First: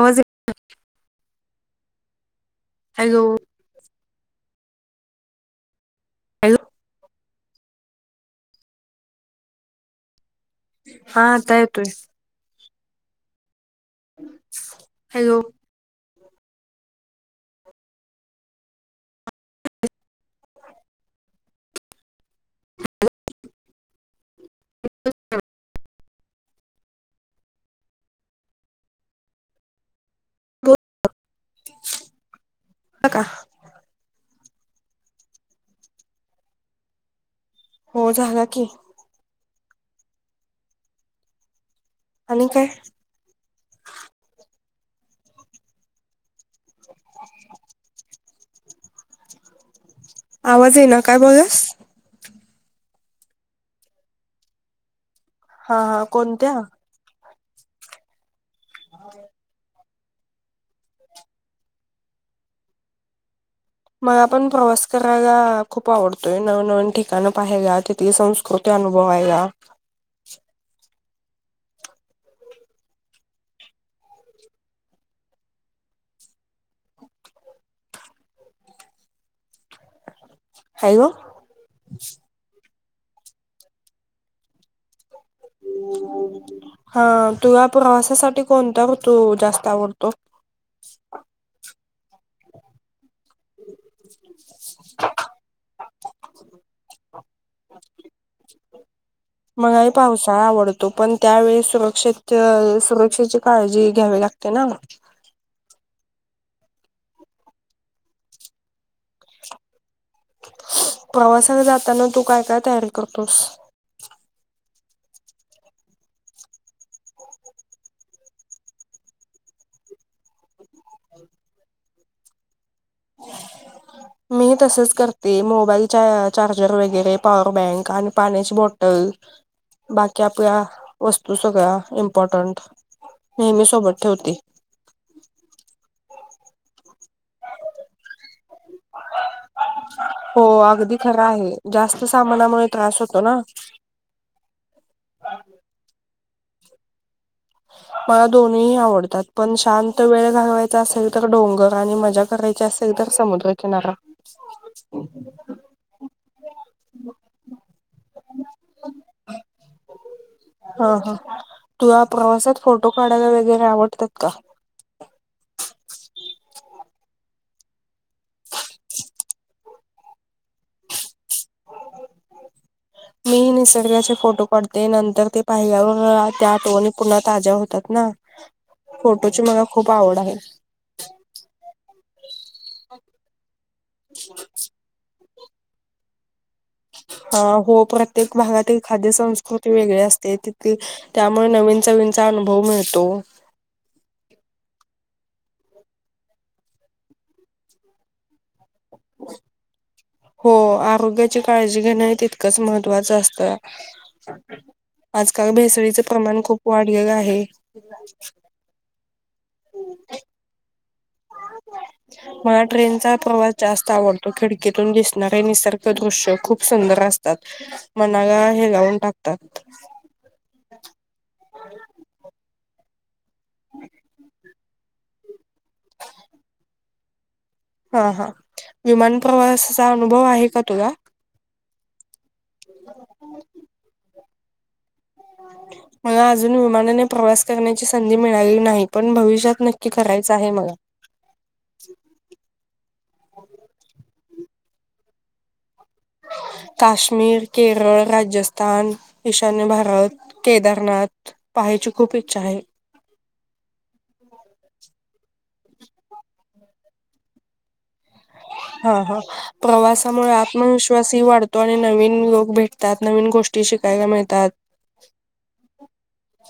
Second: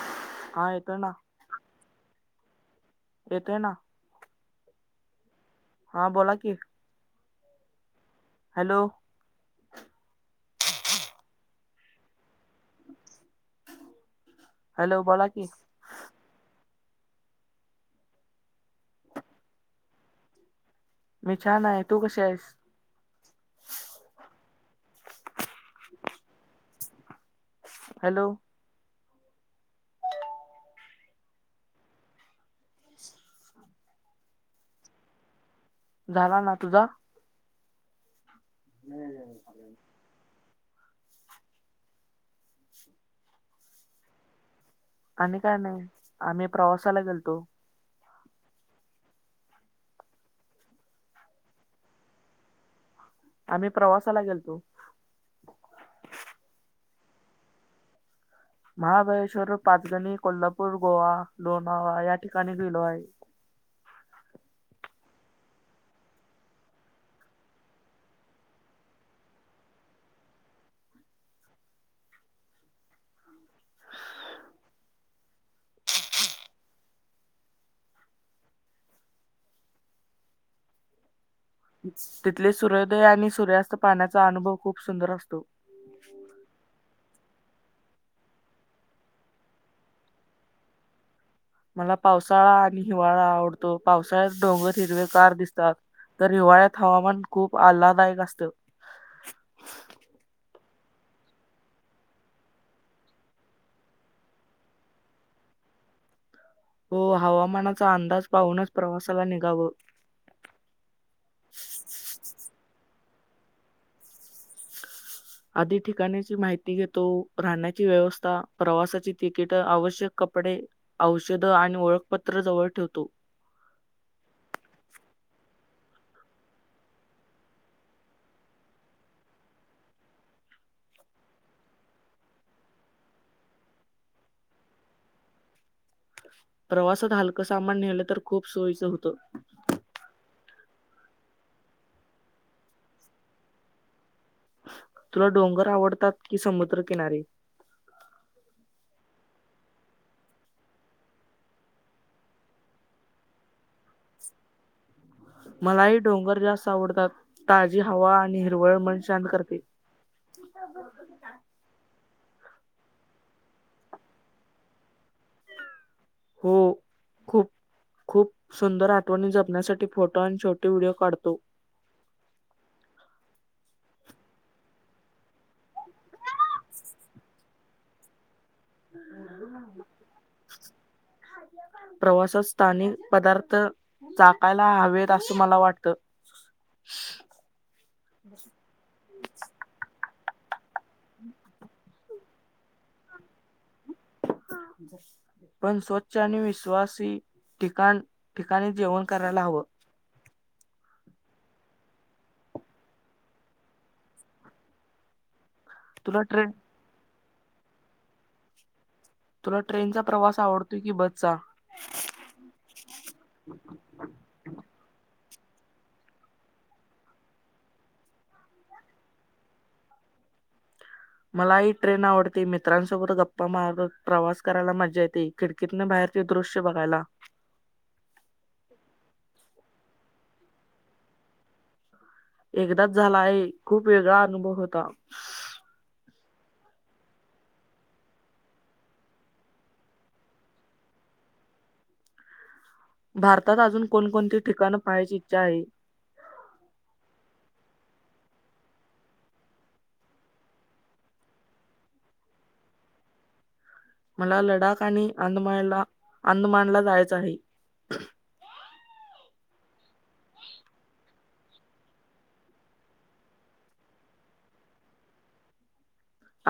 आवाज हा येतय ना. हॅलो! दे ना.. हा बोला की हॅलो हॅलो! हा आता येतोय हॅलो बोला की मी छान आहे.. तू कशी आहेस? ह [unintelligible] हॅलो! बोल की आवाज येतोय का? [unintelligible] झाला ना तुझा? हो झाला की.. नाही झाला [unintelligible] आणि काय? आणि काय नाही आम्ही प्रवासाला गेलतो आवाज येई ना.. काय बोलास? आम्ही प्रवासाला गेलतो.. हा हा..... कोणत्या? महाबळेश्वर, पाचगणी, कोल्हापूर, गोवा, लोणावळा या ठिकाणी गेलो आहे. मला पण प्रवास करायला खूप आवडतोय.. नवनवीन ठिकाणं पाहायला तिथे संस्कृती तो ते अनुभववायला हॅलो! तिथले सूर्योदय आणि सूर्यास्त पाहण्याचा अनुभव खूप सुंदर असतो हा तुला प्रवासासाठी कोणत्या ऋतू जास्त आवडतो? मला पावसाळा आणि हिवाळा आवडतो, पावसाळ्यात डोंगर हिरवे गार दिसतात. तर हिवाळ्यात हवामान खूप आल्लादायक असतं. मलाही पावसाळा आवडतो, पण त्यावेळीस सुरक्ष सुरक्षेची काळजी घ्यावी लागते. त्यांना म हो हवामानाचा अंदाज पाहूनच प्रवासाला निघावं प्रवासाला जाताना तू काय काय तयारी करतोस? आधी ठिकाणाची माहिती घेतो राहण्याची व्यवस्था प्रवासाची तिकीट आवश्यक कपडे, औषध आणि ओळखपत्र जवळ ठेवतो.. हो. मी ही तसेच करते मोबाईल, चार्जर वगैरे पॉवर बँक आणि पाण्याची बॉट ल बाकी आपल्या वस्तू सगळ्या इम्पॉर्टंट नेहमी सोबत ठेवते. प्रवासात हलकं सामान नेलं तर खूप सोयीचं होतं. हो अगदी खरा आहे जास्त सामानामुळे त्रास होतो ना. तुला डोंगर आवडतात की समुद्रकिनारी? मला दोन्ही आवडतात पण शांत वेळ घालवायचा असेल तर डोंगर आणि मज्या करायची असेल तर समुद्र किनारा. [unintelligible] मलाही डोंगर जास्त आवडतात ताजी हवा आणि हिरवळ मन शांत करते. हा हा.. तूला प्रवासात फोटो काढायला वगैरे आवडतात का? हो खूप.. खूप सुंदर आठवणी जपण्यासाठी फोटो आणि छोटी व्हिडिओ काढतो. तो हो. मी निसर्गाचे फोटो काढते नंतर ते पाहिल्यावर त्या आठवणी पुन्हा ताज्या होतात ना. फोटोची मला खूप आवड आहे. प्रवासात स्थानिक पदार्थ चाकायला हवेत असं मला वाटतं. हा हो प्रत्येक भागातील खाद्य संस्कृती वेगळी असते. तिथे त्यामुळे नवीन चवीनचा अनुभव मिळतो. पण स्वच्छ आणि विश्वासी ठिकाण ठिकाणी जेवण करायला हवं. हो आरोग्याची काळजी घेणं हे तितकंच महत्त्वाचं असतं. आजकाल भेसळीच तुला प्रमाण ट्रेन खूप वाढलेलं आहे. [unintelligible] तुला ट्रेनचा प्रवास आवडतोय की बसचा? [unintelligible] मला ट्रेनचा प्रवास जास्त आवडतो, खिडकीतून दिसणारे निसर्ग दृश्य खूप सुंदर असतात. मनाला हेलावून टाकतात. मलाही ट्रेन आवडते मी मीत्रांसोबत गप्पा मारत प्रवास करायला मजा येते, खिडकीतन बाहेरचे दृश्य बघायला. हा हा विमान प्रवासाचा अनुभव आहे का तुला? एकदाच झाला आहे. खूप वेगळा अनुभव होता. [unintelligible] मला अजून विमानाने प्रवास करण्याची संधी मिळालेली नाही, पण भविष्यात नक्की करायचं आहे मला. भारतात अजून कोणकोणती ठिकाणं पाहायची इच्छा आहे? काश्मीर, केरळ, राजस्थान, ईशान्य भारत. केदारनाथ पहायची खूप इच्छा आहे. मला लडाख आणि अंदमानला अंदमानला जायचं आहे. हा हा प्रवासामुळे आत्मविश्वासही वाढ तो आणि नवीन लोक भेटतात नवीन गोष्टी शिकायला मिळतात.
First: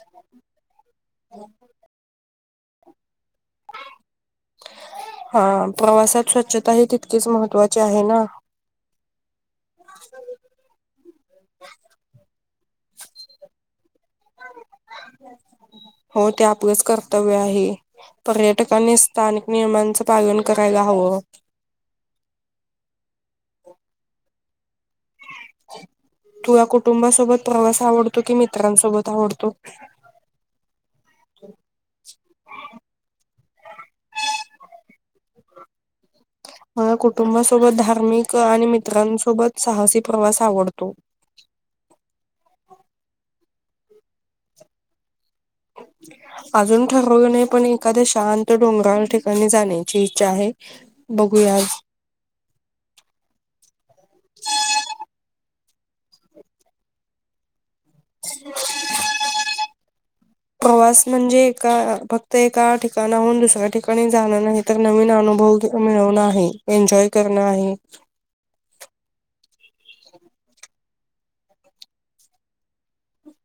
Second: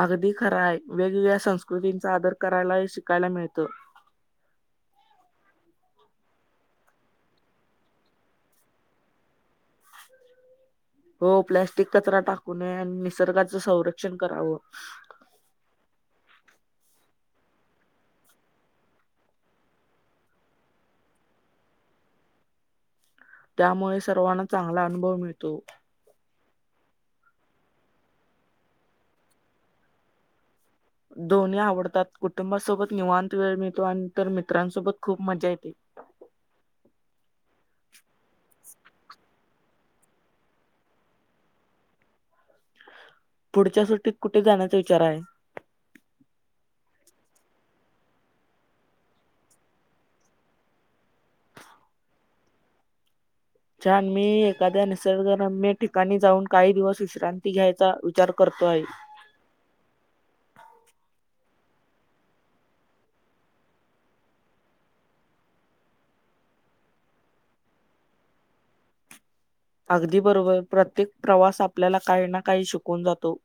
अगदी खरा आहे वेगवेगळ्या संस्कृतींचा आदर करायला ही शिकायला मिळत. हा प्रवासात स्वच्छता ही तितकीच महत्त्वाची आहे ना. हो प्लॅस्टिक कचरा टाकू नये आणि निसर्गाचं संरक्षण करावं. हो ते आपलंच कर्तव्य आहे. पर्यटकांनी स्थानिक नियमांचं पालन करायला हवं. त्यामुळे सर्वांना चांगला अनुभव मिळतो. तुला कुटुंबासोबत प्रवास आवडतो कि मित्रांसोबत आवडतो? दोन्ही आवडतात कुटुंबासोबत निवांत वेळ मिळतो, आणि तर मित्रांसोबत खूप मजा येते. मला कुटुंबासोबत धार्मिक आणि मित्रांसोबत साहसी प्रवास आवडतो. पुढच्या सुटीत कुठे जाण्याचा विचार आहे. [unintelligible] अजून ठरवलं नाही, पण एखाद्या शांत डोंगराळ ठिकाणी जाण्याची इच्छा आहे. बघूया आ छान मी एखाद्या निसर्गरम्य ठिकाणी जाऊन काही दिवस विश्रांती घ्यायचा वि चार करतो आहे. प्रवास म्हणजे एका फक्त एका ठिकाणाहून दुसऱ्या ठिकाणी जाणार नाही. तर नवीन अनुभव मिळवण आहे. एन्जॉय करणं आहे. अगदी बरोबर प्रत्येक प्रवास आपल्याला काही ना काही शिकवून जातो.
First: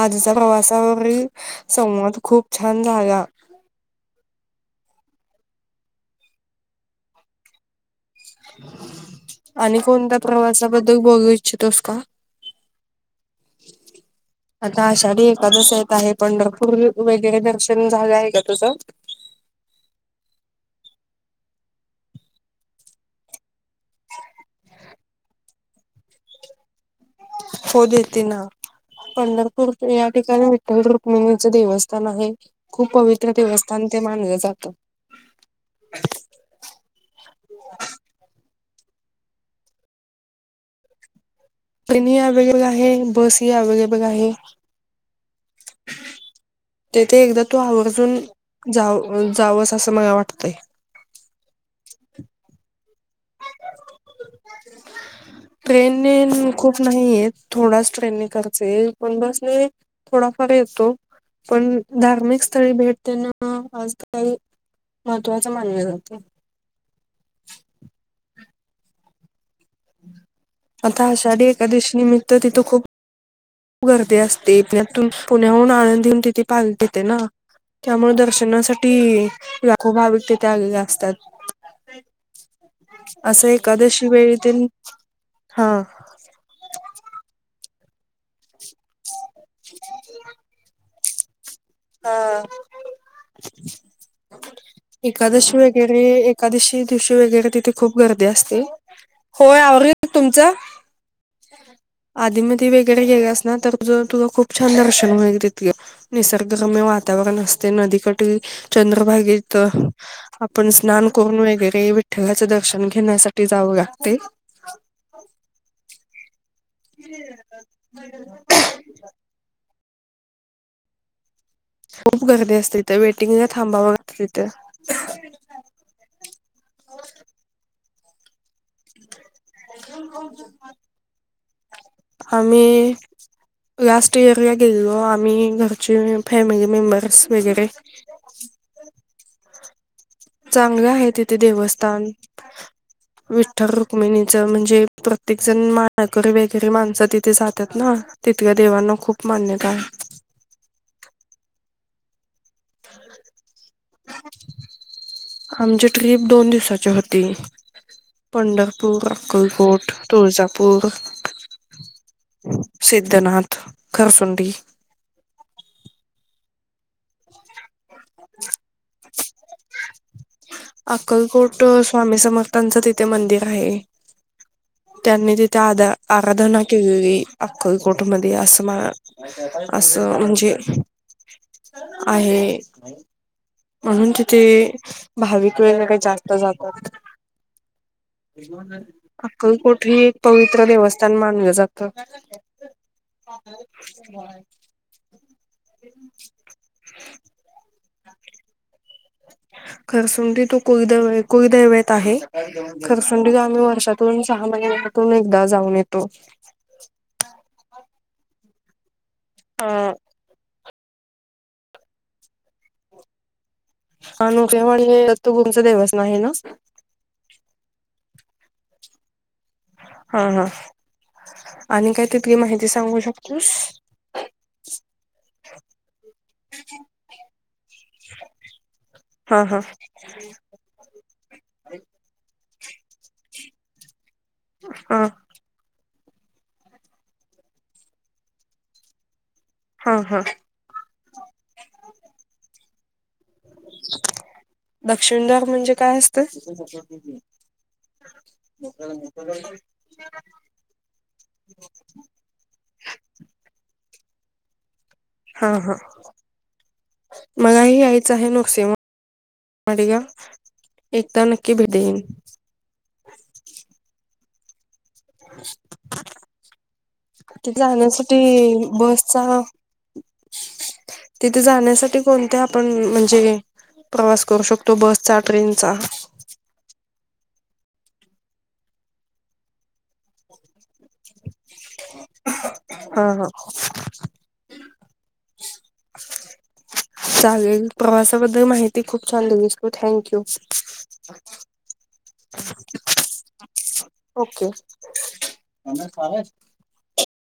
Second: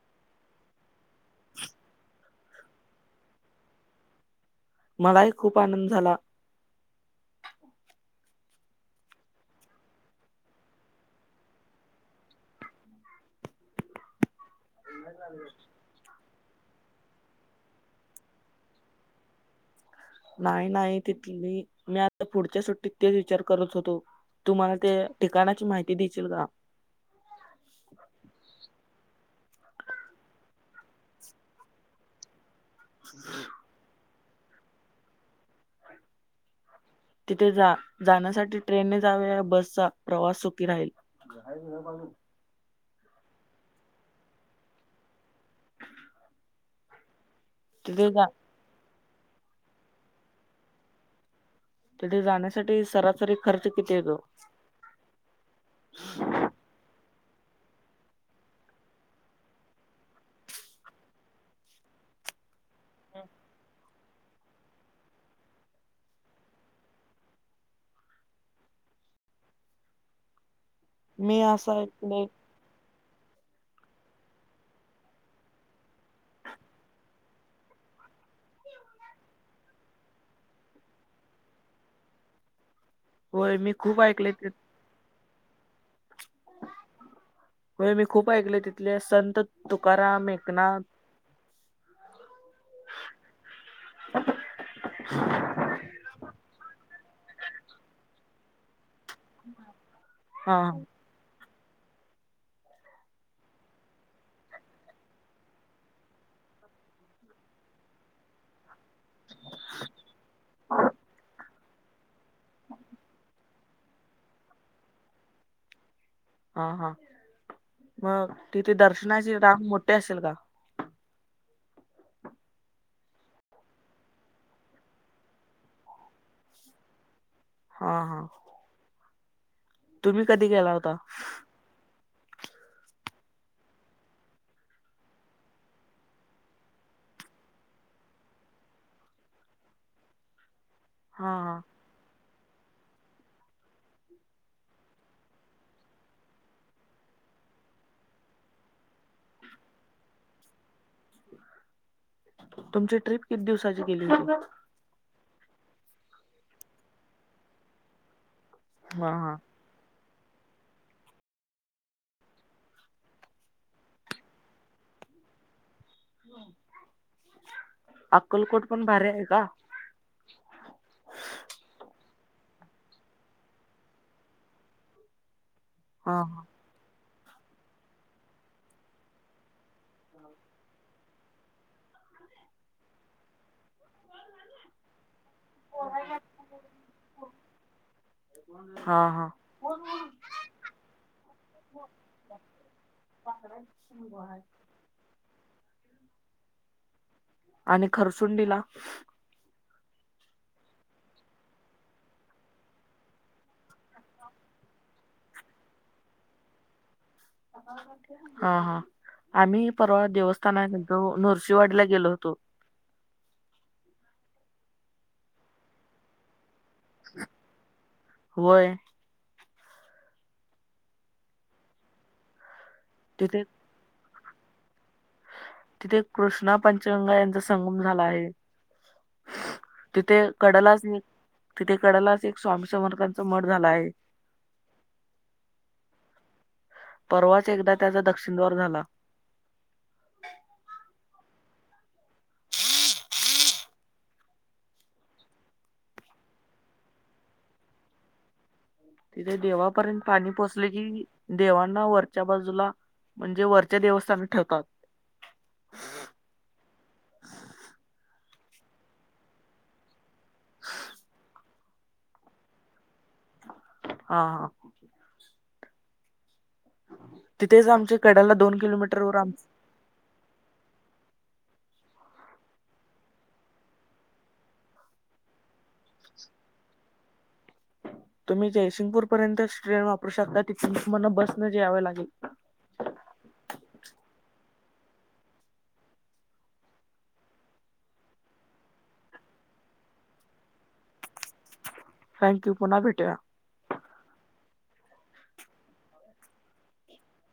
आजचा प्रवासावरील संवाद खूप छान झाला. मलाही खूप आनंद झाला. आणि कोणत्या प्रवासाबद्दल बघू इच्छितोस का? [inaudible] आता आषाढी एखादस येत आहे. पंढरपूर वैगेरे दर्शन झालं आहे का तुझं? नाही नाही तिथली, मी आता पुढच्या सुट्टीत तेच विचार करत होतो. तु मला ते ठिकाणाची माहिती देशील का? हो देेत ना. पंढरपूर या ठिकाणी विठ्ठल रुक्मिणीचं देवस्थान आहे. खूप पवित्र देवस्थान ते मानलं जात. तिथे जा जाण्यासाठी ट्रेनने जावे या बसचा प्रवास सुखी राहील? ट्रेनही अव्हेलेबल आहे. बसही अव्हेलेबल आहे तेथे एकदा तू तिथे आवर्जून जा जाव जावस. असं मला वाटतंय. तिथे जाण्यासाठी सरासरी खर्च किती येतो? ट्रेन नेन खूप नाहीये. थोडाच ट्रेनने खर्च येईल. पण बस ने थोडाफार येतो. पण धार्मिक स्थळी भेटदेन आज काळी महत्त्वाच मानले जाते. आता मी आषाडी असं एकादवशी ऐकलंय निमित्त तिथं खूप गर्दी असते. त्यातून पुण्याहून आळनंदी हून तिथे पालखी येते ना. त्यामुळ दर्शनासाठी लाखो भाविक तेथे आलेले असतात. असं होय मी खूप एकादेशी ऐकले ते वेळीतीन, हा. होय मी खूप ऐकलय, तिथले संत तुकाराम, एकनाथ हा. [inaudible] एकादशी वगैरे, एकादशी दिवशी वेगैरे तिथे खूप गर्दी असते. होय आवरील की, तुमचं? हा हा आधी मध्ये वगरे गेलेस ना, तर तुझ खूप छान दर्शन होईल तिथल. निस रम्य वातावरण असते. नदीकाठी चंद्रभागेत आपण स्नान करून वगैरे, विठ ठ्ठलाचं दर्शन घेण्यासाठी जावं लागते. हा हा. मग तिथे दर्शनाची राग मोठे असेल का? खूप गर्दी असते. ते वेटिंगला थांबावं लागत तिथं. हा हा. तुम्ही कधी गेला होता आम्ही लास्ट इयरला गेलेलो. आम्ही घरचे फॅमिली मेंबर्स वगैरे. चांगलं आहे हा तिथे हा देवस्थान. विठ्ठल रुक्मिणीचं म्हणजे, प्रत्येक जण माळकरी वगैरे माणसं तिथे जातात ना. तिथल्या देवांना खूप मान्यता आहे. तुमची ट्रिप किती दिवसाची गेली होती? आमची ट्रिप दोन दिवसाची होती. पंढरपूर, हा हा अक्कलकोट, तुळजापूर सिद्धनाथ, खरसुंडी. अक्कलकोट पण भारी आहे का? अक्कलकोट स्वामी समर्थांचं तिथे मंदिर आहे. त्यांनी तिथ आ हा आराधना केळ अ कठमध्येती असं मा असं म्हणजे आहे. म्हणून तिथे भाविक वेगे काही जास्त जातात. हा त हा हा कही कुठेही एक पवित्र देवस्थान मानलं जातं. ब हम्. आणि खरसून दिला. ह. खरसुंडी तो कुईदव कुईदेवत आहे खरसुंडी आम्ही वर्षातून सहा महिनेत ून एकदा जाऊन येतो. हा हा आम्ही अ परवाळा देवस्थाना जो नरसिवाडीला गेलो होतो. अनु केवण तो गुमच देवस नाही ना. होय. हा हा आणि काय तिितली माहिती सांगू तिथे शकतोस. तिथे कृष्णा पंचगंगा यांचा संगम झाला आहे. हा हा तिथे कडलाच तिथे कडलाच एक स्वामी समर्कांचा मठ झाला आहे. हा. परवाच एकदा त्याचा दक्षिणद्वार झाला. हा हा. दक्षिणदााग म्हणजे काय असतं. तिथे देवापर्यंत पाणी पोचले कि देवांना वर. च्या बाजूला म्हणजे वरचे देवस्थान ठेवतात. हा हा मलाही यायचं आहे नुकसे म मगा. एकदा नक्की भेट देन हा हा तिथे तिथेच आमच्या जाण्यासाठी कड्याला दोन किलोमीटरवर आम बसचा. तिथे जाण्यासाठी कोणत आपण म्हणजे प्रवास करू शकतो बसचा ट्रेनचा. तुम्ही जयसिंगपूर पर्यंत ट्रेन वापरूकता तिथून तुम्हाला बस नं यावं लागेल. ह हा. चालेल प्रवासाबद्दल माहिती खूप छान दिलीशकू थँक यू. थँक्यू पु्हा भेट. ओके.